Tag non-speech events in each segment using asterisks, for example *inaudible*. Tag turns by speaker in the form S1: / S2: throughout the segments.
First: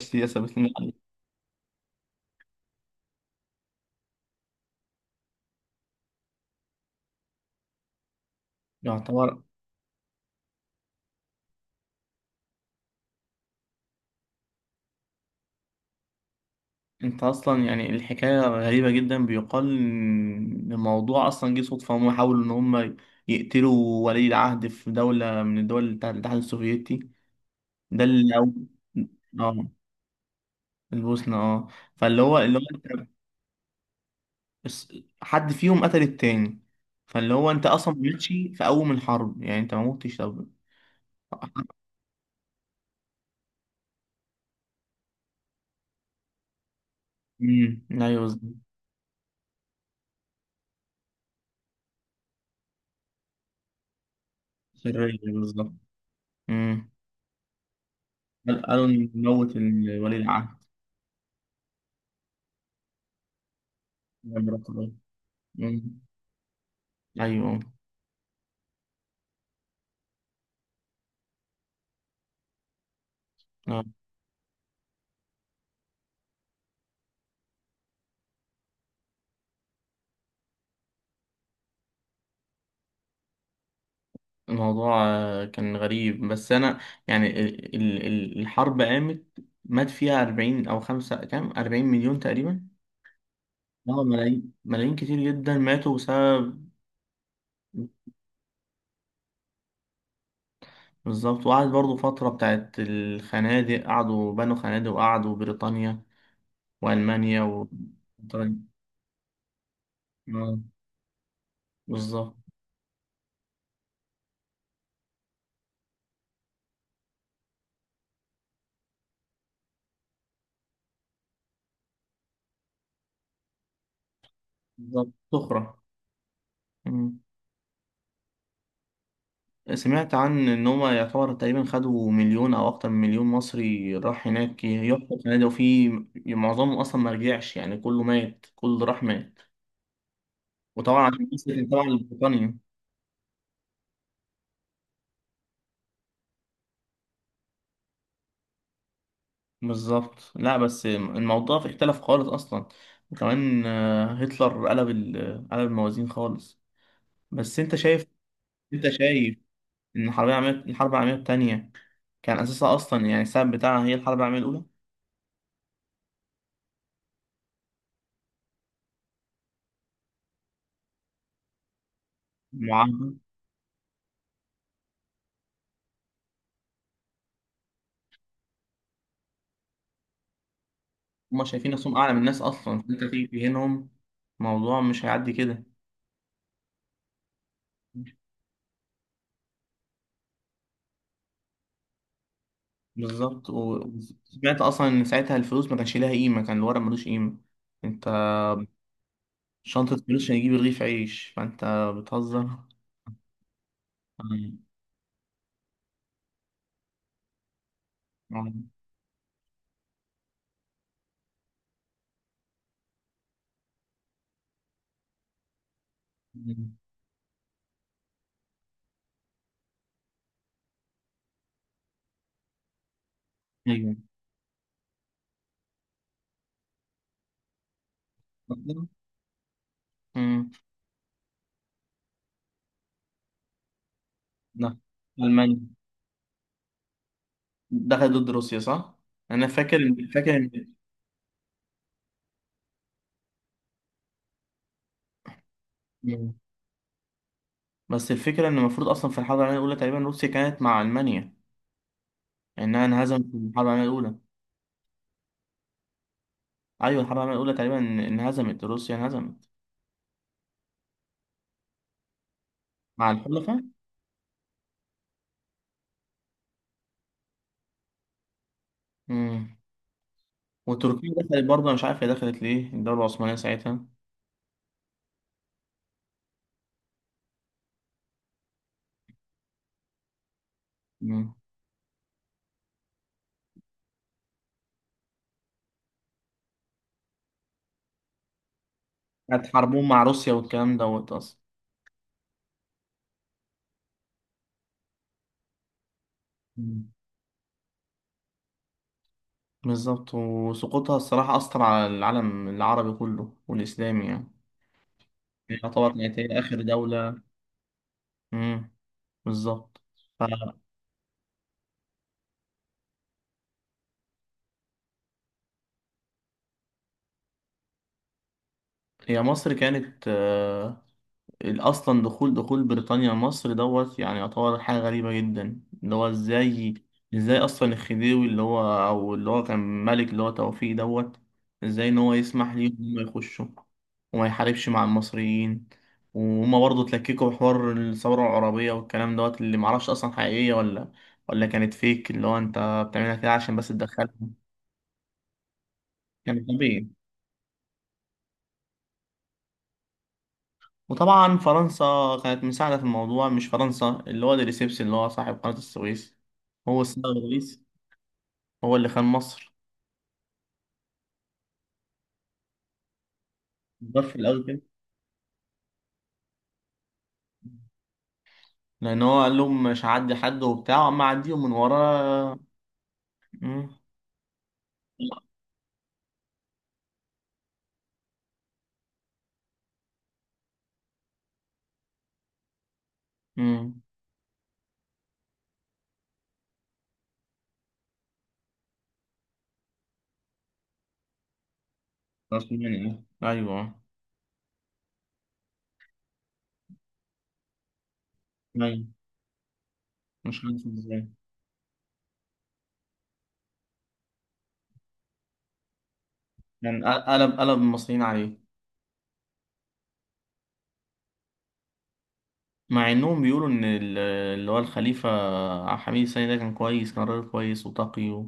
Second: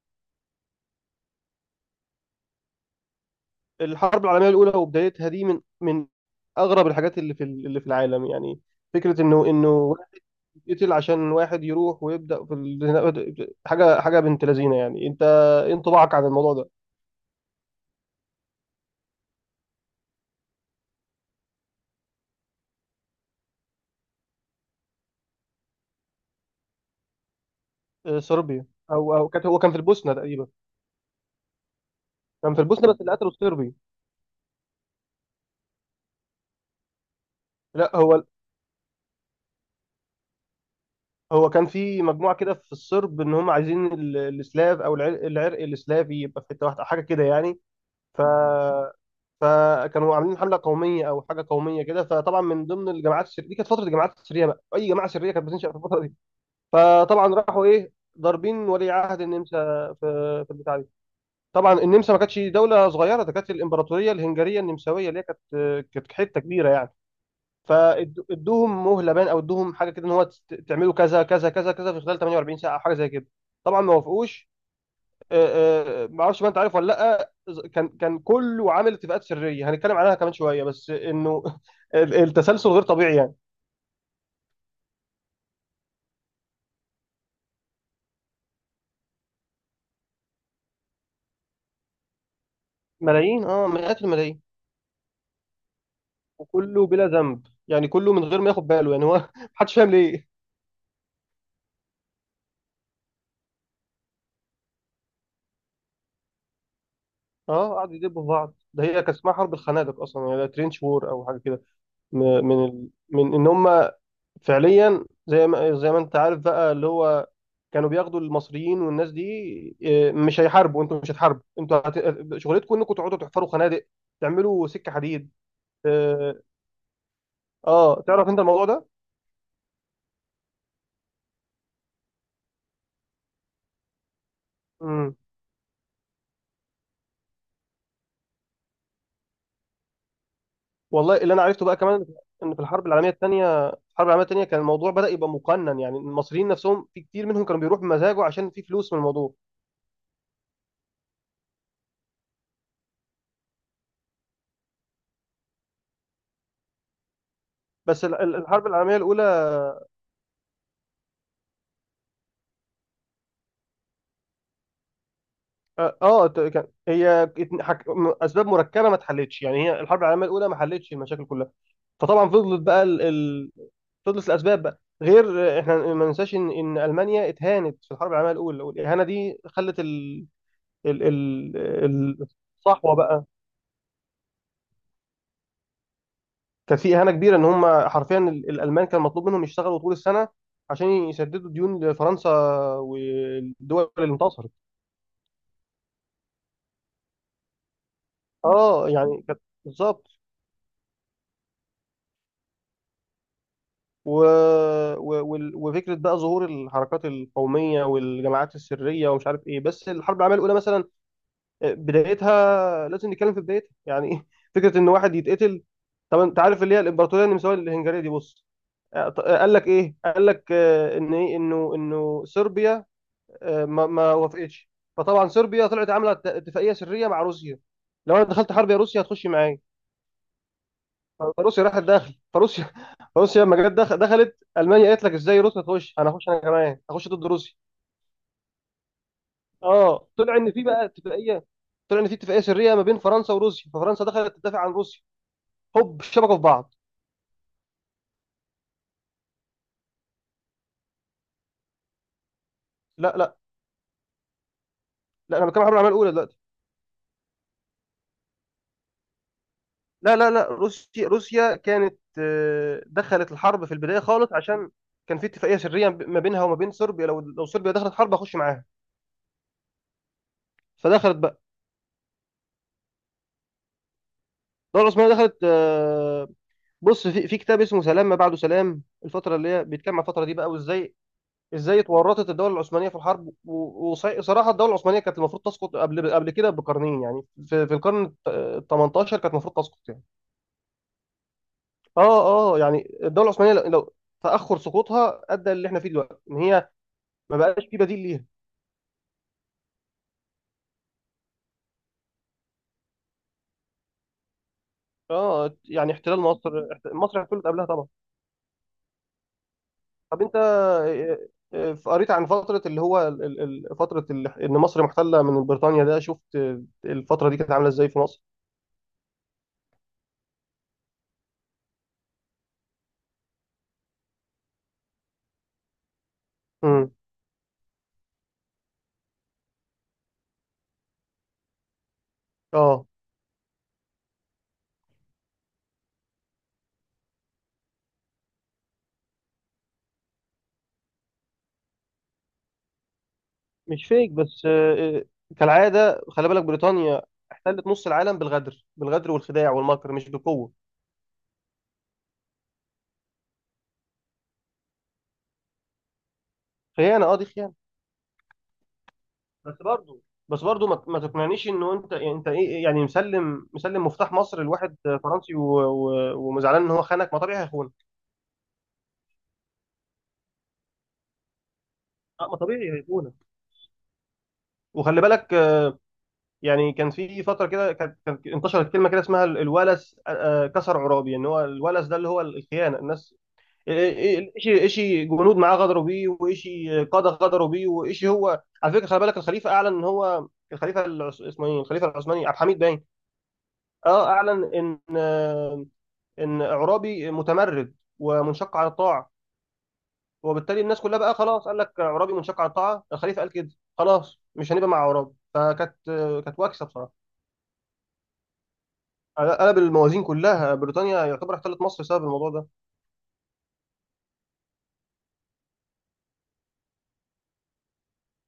S1: السياسة ثابت لنا عليه.
S2: الحرب العالميه الاولى وبدايتها دي من اغرب الحاجات اللي في العالم يعني، فكره
S1: يعتبر
S2: انه واحد يقتل عشان واحد يروح ويبدا في حاجه بنت لذينه يعني. انت ايه انطباعك عن الموضوع ده؟
S1: انت اصلا يعني الحكاية غريبة جدا، بيقال ان الموضوع اصلا جه صدفة. هم حاولوا ان هم يقتلوا ولي العهد في دولة من الدول بتاعت الاتحاد السوفيتي. ده
S2: آه، صربيا. او كانت، هو
S1: اه،
S2: كان في البوسنه تقريبا.
S1: البوسنة اه. فاللي هو
S2: كان
S1: اللي
S2: في
S1: هو
S2: البوسنه بس
S1: انت،
S2: اللي قتلوا الصربي.
S1: بس حد فيهم قتل التاني. فاللي هو انت
S2: لا،
S1: اصلا ماشي في اول الحرب، يعني انت ما موتش. طب
S2: هو كان في مجموعه كده في الصرب ان هم عايزين السلاف او العرق, العرق السلافي يبقى في حته واحده حاجه كده يعني.
S1: امم، ايوه
S2: ف
S1: بالظبط.
S2: فكانوا عاملين حمله قوميه او حاجه قوميه كده. فطبعا من ضمن الجماعات الشريره دي، كانت فتره الجماعات الشريره بقى، اي جماعه
S1: سرية
S2: شريره كانت بتنشا
S1: بالظبط.
S2: في الفتره دي.
S1: امم،
S2: فطبعا راحوا ايه، ضاربين
S1: قالوا
S2: ولي
S1: إن
S2: عهد
S1: موت
S2: النمسا
S1: ولي
S2: في البتاع دي. طبعا النمسا ما كانتش دوله صغيره، ده كانت الامبراطوريه الهنجريه
S1: العهد.
S2: النمساويه اللي هي كانت،
S1: مم.
S2: كانت حته كبيره يعني.
S1: ايوه
S2: فادوهم مهله بان، او ادوهم حاجه كده ان هو تعملوا كذا كذا كذا كذا في خلال 48 ساعه او حاجه زي كده. طبعا
S1: آه،
S2: ما وافقوش. ما اعرفش بقى، انت عارف ولا لا؟ كان كله عامل اتفاقات سريه هنتكلم عنها كمان شويه، بس انه *laughs* التسلسل غير طبيعي يعني.
S1: الموضوع آه، كان غريب. بس انا يعني الحرب قامت، مات فيها 40 او خمسة كام، 40 مليون تقريبا.
S2: ملايين، اه مئات
S1: اه
S2: الملايين.
S1: ملايين، ملايين كتير جدا ماتوا بسبب.
S2: وكله بلا ذنب يعني، كله من غير ما ياخد باله يعني، هو *laughs* محدش فاهم ليه.
S1: بالظبط، وقعد برضو فترة بتاعت الخنادق، قعدوا بنوا خنادق، وقعدوا بريطانيا وألمانيا و
S2: اه قعدوا يدبوا في بعض، ده هي كان اسمها حرب الخنادق اصلا يعني،
S1: آه،
S2: ترينش وور او حاجه كده.
S1: بالظبط.
S2: من ان هم فعليا زي ما انت عارف بقى، اللي هو كانوا بياخدوا المصريين والناس دي، إيه، مش هيحاربوا، انتوا مش هتحاربوا، انتوا شغلتكم انكم تقعدوا تحفروا خنادق، تعملوا سكه
S1: بالظبط
S2: حديد.
S1: سخرة.
S2: اه آه، تعرف انت الموضوع ده؟
S1: سمعت عن ان هم يعتبر تقريبا خدوا مليون او اكتر من مليون مصري راح هناك
S2: امم
S1: يحفر فنادق، وفي معظمهم اصلا ما رجعش، يعني كله مات، كله اللي راح مات. وطبعا
S2: والله
S1: عشان
S2: اللي انا عرفته
S1: قصة
S2: بقى
S1: طبعا
S2: كمان، ان
S1: البريطانيا
S2: في الحرب العالميه الثانيه، كان الموضوع بدا يبقى مقنن يعني. المصريين نفسهم، في كتير منهم كانوا بيروحوا بمزاجه عشان في فلوس من الموضوع.
S1: بالظبط. لا بس الموضوع اختلف خالص اصلا، وكمان آه، هتلر قلب قلب الموازين خالص. بس انت
S2: بس
S1: شايف،
S2: الحرب
S1: انت
S2: العالميه الاولى،
S1: شايف ان الحرب العالميه الثانيه كان اساسها اصلا يعني السبب بتاعها هي الحرب العالميه الاولى.
S2: اه آه، ت- كان هي ات- حك... م- اسباب مركبه ما اتحلتش يعني، هي الحرب العالميه الاولى ما حلتش المشاكل كلها. فطبعا فضلت بقى
S1: المعاهده،
S2: تدرس الاسباب بقى، غير احنا ما ننساش ان المانيا اتهانت في الحرب العالميه الاولى، والاهانه دي خلت ال
S1: هما
S2: ال
S1: شايفين نفسهم أعلى من
S2: ال-
S1: الناس أصلا،
S2: الصحوه
S1: فأنت
S2: بقى.
S1: تيجي تهينهم، الموضوع مش هيعدي كده.
S2: كان في اهانه كبيره ان هم حرفيا الالمان كان مطلوب منهم يشتغلوا طول السنه عشان يسددوا ديون لفرنسا
S1: بالظبط.
S2: والدول اللي انتصرت.
S1: وسمعت أصلا إن ساعتها الفلوس ما كانش ليها قيمة، كان الورق ملوش قيمة. أنت
S2: اه يعني كانت
S1: شنطة
S2: بالظبط.
S1: فلوس عشان تجيب رغيف عيش، فأنت بتهزر.
S2: و...
S1: *laughs*
S2: و... وال- وفكره بقى ظهور الحركات القوميه والجماعات
S1: أمم.
S2: السريه ومش عارف ايه. بس الحرب العالميه الاولى مثلا، بدايتها لازم نتكلم في بدايتها يعني ايه. فكره ان واحد يتقتل. طب انت عارف اللي هي الامبراطوريه النمساويه الهنغاريه دي؟ بص، قال لك ايه، قال لك آه، ان ايه انه صربيا آه، ما
S1: أيوه
S2: ما وافقتش. فطبعا صربيا طلعت عامله اتفاقيه سريه مع روسيا، لو انا دخلت حرب يا روسيا هتخش معايا.
S1: أمم.
S2: فروسيا راحت داخل، فروسيا *laughs* فروسيا لما جت دخلت
S1: ده
S2: المانيا قالت لك ازاي
S1: ألمانيا
S2: روسيا تخش، انا هخش، انا كمان هخش ضد روسيا.
S1: دخلت ضد روسيا صح؟ أنا فاكر إن
S2: اه
S1: فاكر
S2: طلع ان في
S1: إن
S2: بقى اتفاقيه، طلع ان في اتفاقيه سريه ما بين فرنسا وروسيا، ففرنسا دخلت تدافع عن روسيا. هوب
S1: أمم.
S2: شبكوا في بعض.
S1: بس الفكرة إن المفروض أصلا في الحرب العالمية الأولى تقريبا روسيا كانت مع ألمانيا، إنها
S2: لا
S1: انهزمت في
S2: لا
S1: الحرب العالمية الأولى.
S2: لا انا بتكلم عن الحرب العالميه الاولى دلوقتي.
S1: ايوه الحرب العالميه الاولى تقريبا انهزمت، روسيا انهزمت.
S2: لا، روسيا كانت آه،
S1: مع
S2: دخلت
S1: الحلفاء.
S2: الحرب في البدايه خالص عشان كان في اتفاقيه سريه ما بينها وما بين صربيا، لو صربيا دخلت حرب هخش معاها.
S1: امم. وتركيا
S2: فدخلت بقى،
S1: دخلت برضه، انا مش عارف هي دخلت ليه الدوله العثمانيه ساعتها.
S2: الدوله العثمانيه دخلت آه، بص في في كتاب اسمه سلام ما بعده سلام، الفتره اللي هي بيتكلم عن الفتره دي بقى،
S1: امم.
S2: ازاي اتورطت الدوله العثمانيه في الحرب. وصراحه الدوله العثمانيه كانت المفروض تسقط قبل كده بقرنين يعني، في في القرن ال 18 كانت
S1: كانت
S2: المفروض تسقط
S1: حربهم مع
S2: يعني.
S1: روسيا والكلام دوت اصلا.
S2: اه يعني الدوله العثمانيه لو تاخر سقوطها ادى اللي احنا فيه دلوقتي، ان هي
S1: مم.
S2: ما بقاش في بديل ليها.
S1: بالظبط. وسقوطها الصراحه اثر على العالم العربي كله والاسلامي يعني.
S2: اه
S1: هي يعتبر
S2: يعني
S1: كانت
S2: احتلال
S1: هي
S2: مصر،
S1: اخر دوله.
S2: مصر احتلت قبلها طبعا.
S1: امم بالظبط.
S2: طب انت آه، آه، قريت عن فتره اللي هو فتره ان مصر محتله من بريطانيا ده؟ شفت آه، الفتره دي كانت عامله ازاي في مصر؟
S1: فهي مصر كانت آه، اصلا دخول بريطانيا مصر دوت يعني يعتبر حاجه غريبه جدا، اللي هو ازاي،
S2: امم،
S1: ازاي اصلا الخديوي اللي هو او اللي هو كان ملك، اللي هو توفيق دوت، ازاي ان هو يسمح ليهم
S2: اه.
S1: ان هم يخشوا وما يحاربش مع المصريين. وهما برضه اتلككوا بحوار الثوره العربيه والكلام دوت، اللي معرفش اصلا حقيقيه ولا، ولا كانت فيك اللي هو انت بتعملها كده عشان بس
S2: مش فيك
S1: تدخلهم.
S2: بس آه، آه، كالعاده خلي
S1: كان
S2: بالك،
S1: طبيعي.
S2: بريطانيا احتلت نص العالم بالغدر، والخداع والمكر، مش بالقوه.
S1: وطبعا فرنسا كانت مساعدة في الموضوع، مش فرنسا اللي هو ديريسيبس اللي هو صاحب قناة السويس، هو السيد
S2: خيانه، اه دي خيانه.
S1: الرئيس، هو اللي خان مصر.
S2: بس برضو بس برضو ما تقنعنيش انه انت ايه، إيه، يعني مسلم،
S1: ضف
S2: مفتاح
S1: في
S2: مصر
S1: الأول كده،
S2: لواحد فرنسي و- و- ومزعلان ان هو خانك، ما طبيعي هيخونك.
S1: لأن هو قال لهم مش هعدي حد وبتاع أما أعديهم من
S2: اه ما
S1: ورا.
S2: طبيعي هيخونك.
S1: مم.
S2: وخلي بالك آه، يعني كان في فتره كده، كانت انتشرت كلمه كده اسمها الولس آه، آه، كسر عرابي، ان هو الولس ده اللي هو الخيانه. الناس،
S1: مم.
S2: ايشي جنود معاه غدروا بيه، وايشي قاده غدروا بيه، وايشي. هو على فكره خلي بالك الخليفه اعلن ان هو الخليفه اسمه ايه، الخليفه العثماني عبد
S1: غصب
S2: الحميد باين،
S1: عني آه. أيوه.
S2: اه اعلن ان اعرابي متمرد ومنشق عن
S1: أيوه.
S2: الطاعه.
S1: مش
S2: وبالتالي
S1: عارف
S2: الناس كلها
S1: إزاي.
S2: بقى خلاص، قال لك اعرابي منشق عن الطاعه، الخليفه قال كده، خلاص مش هنبقى مع اعراب. كانت واكسه
S1: يعني
S2: بصراحه.
S1: قلب، قلب المصريين عليه.
S2: قلب الموازين كلها، بريطانيا يعتبر احتلت مصر بسبب الموضوع ده.
S1: مع إنهم بيقولوا إن اللي هو الخليفة عبد الحميد الثاني ده كان كويس، كان راجل كويس وتقي.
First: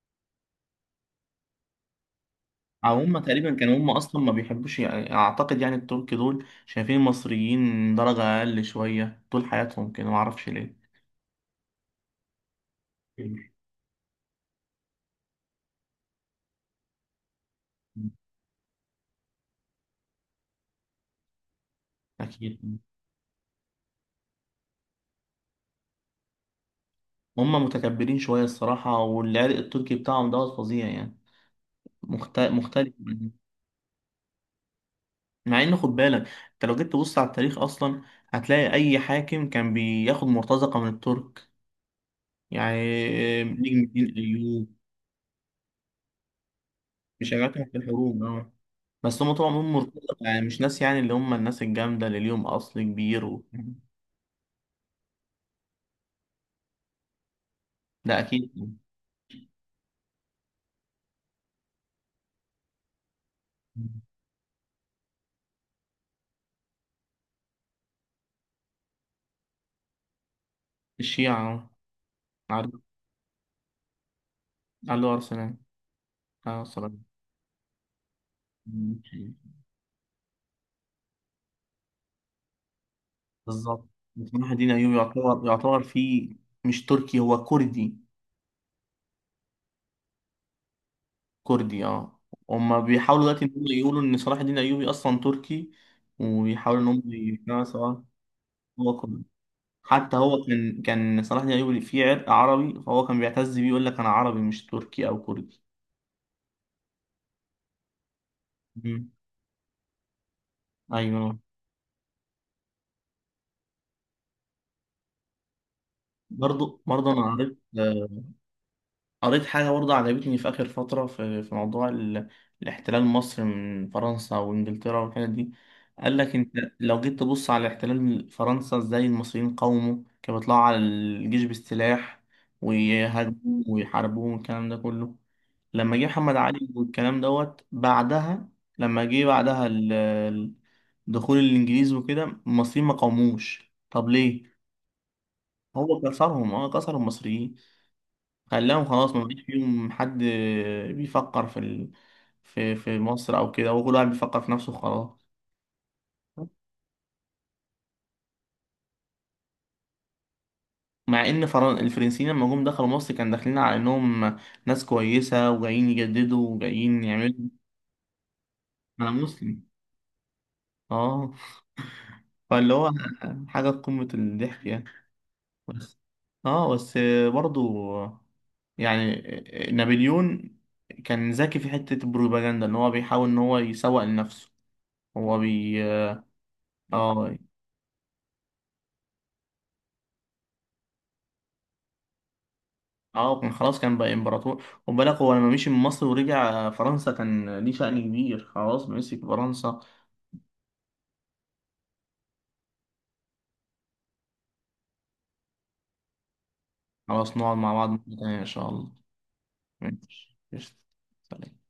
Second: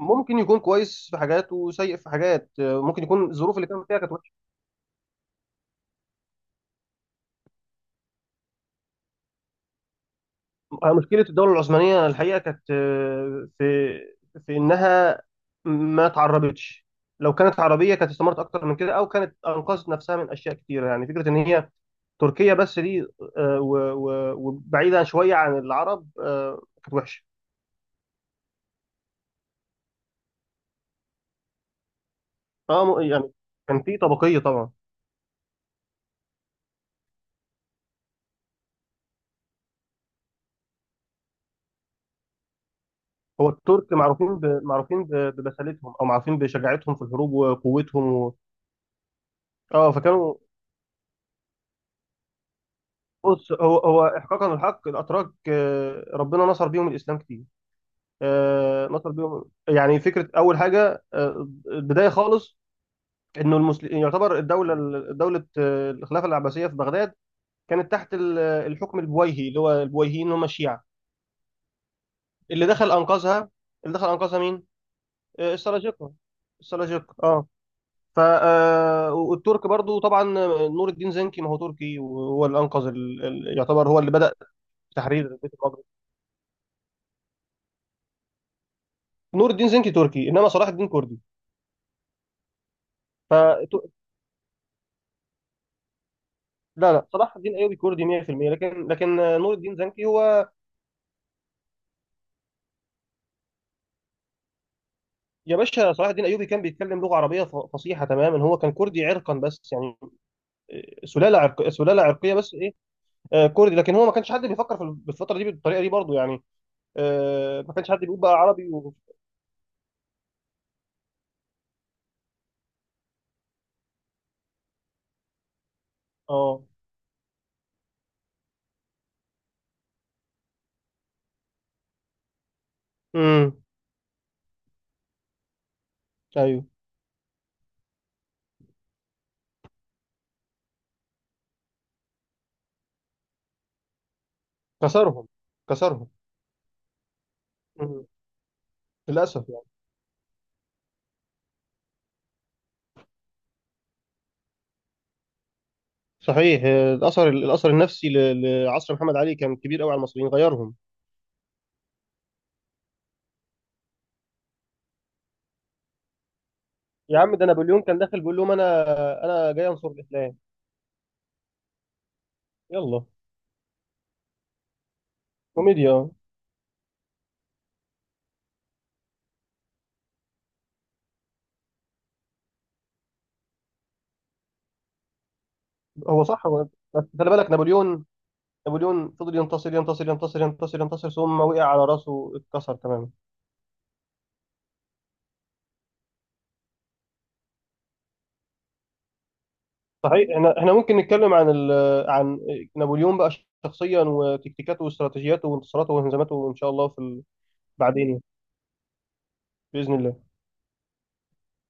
S2: ممكن يكون كويس في حاجات وسيء في حاجات،
S1: أو
S2: ممكن
S1: هم
S2: يكون
S1: تقريبا
S2: الظروف اللي
S1: كانوا
S2: كان
S1: هم
S2: فيها كانت
S1: اصلا
S2: وحشه.
S1: ما بيحبوش يعني، اعتقد يعني الترك دول شايفين المصريين درجة اقل شوية طول حياتهم كده، ما اعرفش ليه.
S2: مشكله الدوله العثمانيه الحقيقه كانت
S1: *laughs*
S2: في انها ما تعربتش. لو كانت عربيه كانت استمرت اكتر من كده، او كانت انقذت نفسها من اشياء كتيره يعني. فكره ان هي تركيا
S1: اكيد.
S2: بس دي آه، و- و- وبعيدة شوية عن العرب آه، كانت وحشة.
S1: هم متكبرين شوية الصراحة، والعرق التركي بتاعهم دوت فظيع يعني،
S2: اه
S1: مختلف.
S2: م- يعني كان في طبقية طبعا.
S1: مع ان خد بالك، انت لو جيت تبص على التاريخ اصلا، هتلاقي اي حاكم كان بياخد مرتزقة من الترك، يعني
S2: هو
S1: نجم
S2: الترك
S1: الدين
S2: معروفين ب...
S1: ايوب.
S2: معروفين ب... ببسالتهم، او معروفين بشجاعتهم في الحروب
S1: بيشجعتهم في
S2: وقوتهم
S1: الحروب اه. بس هم طول عمرهم
S2: اه
S1: مرتضى،
S2: فكانوا،
S1: يعني مش ناس يعني اللي هم الناس الجامدة اللي ليهم أصل كبير و...
S2: بص هو احقاقا الحق الاتراك آه، ربنا نصر بيهم الاسلام كتير.
S1: ده أكيد.
S2: آه، نصر بيهم يعني. فكرة اول حاجة آه، البداية خالص، انه المسلم يعتبر دولة آه، الخلافة العباسية في بغداد، كانت تحت الحكم البويهي، اللي هو البويهيين هم الشيعة.
S1: الشيعة آه.
S2: اللي
S1: عارف.
S2: دخل انقذها، اللي دخل انقذها مين؟
S1: علو
S2: آه،
S1: أرسنال.
S2: السلاجقه.
S1: آه صراحة.
S2: السلاجقه اه. آه، والترك برضو طبعا، نور الدين زنكي ما هو تركي، وهو اللي انقذ يعتبر
S1: بالظبط.
S2: هو اللي بدأ
S1: صلاح الدين أيوبي
S2: تحرير
S1: يعتبر
S2: البيت
S1: يعتبر
S2: المقدس.
S1: فيه، مش تركي، هو كردي.
S2: نور الدين زنكي تركي، انما صلاح الدين كردي.
S1: كردي اه. هما بيحاولوا
S2: ف
S1: دلوقتي إن هم
S2: ت-
S1: يقولوا إن صلاح الدين أيوبي أصلا تركي، وبيحاولوا إن
S2: لا
S1: هم
S2: لا، صلاح الدين
S1: يقنعوا
S2: ايوبي
S1: سواء.
S2: كردي 100%
S1: هو
S2: لكن
S1: كردي.
S2: آه، نور الدين زنكي
S1: حتى هو
S2: هو،
S1: كان، كان صلاح دين الايوبي فيه عرق عربي، فهو كان بيعتز بيه، يقول لك انا عربي مش تركي او
S2: يا
S1: كردي.
S2: باشا صلاح الدين ايوبي كان بيتكلم لغه عربيه فصيحه تماما. هو كان كردي
S1: مم.
S2: عرقا بس يعني، آه،
S1: ايوه.
S2: سلاله عرقيه بس ايه، آه، كردي. لكن هو ما كانش حد بيفكر في الفتره دي بالطريقه دي برضو يعني،
S1: برضه انا قريت،
S2: آه ما كانش حد بيقول بقى عربي
S1: قريت حاجة برضه عجبتني في آخر فترة في موضوع ال... الاحتلال، مصر من فرنسا وإنجلترا والحاجات دي. قال لك أنت
S2: اه.
S1: لو جيت تبص على احتلال فرنسا، إزاي المصريين قاوموا، كانوا بيطلعوا على الجيش بالسلاح
S2: امم،
S1: ويهاجموا ويحاربوهم والكلام ده كله. لما جه محمد
S2: ايوه.
S1: علي والكلام دوت بعدها، لما جه بعدها دخول الإنجليز وكده، المصريين ما قاوموش، طب ليه؟
S2: كسرهم،
S1: هو
S2: كسرهم.
S1: كسرهم اه، كسر المصريين،
S2: مم.
S1: خلاهم خلاص ما بقاش
S2: للاسف يعني.
S1: فيهم حد بيفكر في ال... في في مصر او كده، وكل واحد بيفكر في نفسه خلاص.
S2: صحيح آه، الاثر النفسي لعصر محمد علي كان كبير قوي على المصريين، غيرهم.
S1: مع ان فرن... الفرنسيين لما جم دخلوا مصر كان داخلين على انهم ناس كويسه وجايين يجددوا وجايين
S2: يا عم ده
S1: يعملوا.
S2: نابليون كان داخل بيقول لهم
S1: انا
S2: انا
S1: مسلم
S2: جاي انصر الاسلام.
S1: اه. فاللي هو
S2: يلا،
S1: حاجه في قمه الضحك يعني. بس
S2: كوميديا.
S1: اه، بس برضو يعني نابليون كان ذكي في حته البروباجندا، ان هو بيحاول ان هو يسوق لنفسه. هو بي...
S2: هو صح هو بس خلي
S1: اه.
S2: بالك نابليون، فضل ينتصر ينتصر ينتصر ينتصر ينتصر، ثم وقع على راسه، اتكسر تماما.
S1: اه كان خلاص كان بقى امبراطور، وبالك هو لما مشي من مصر ورجع فرنسا كان ليه شأن كبير، خلاص مسك فرنسا.
S2: صحيح، احنا ممكن نتكلم عن عن نابليون بقى شخصيا، وتكتيكاته واستراتيجياته وانتصاراته وهزيماته، ان شاء الله في
S1: خلاص نقعد مع بعض
S2: بعدين
S1: مرة
S2: يعني،
S1: تانية ان شاء الله.
S2: باذن الله.
S1: ماشي قشطة. سلام.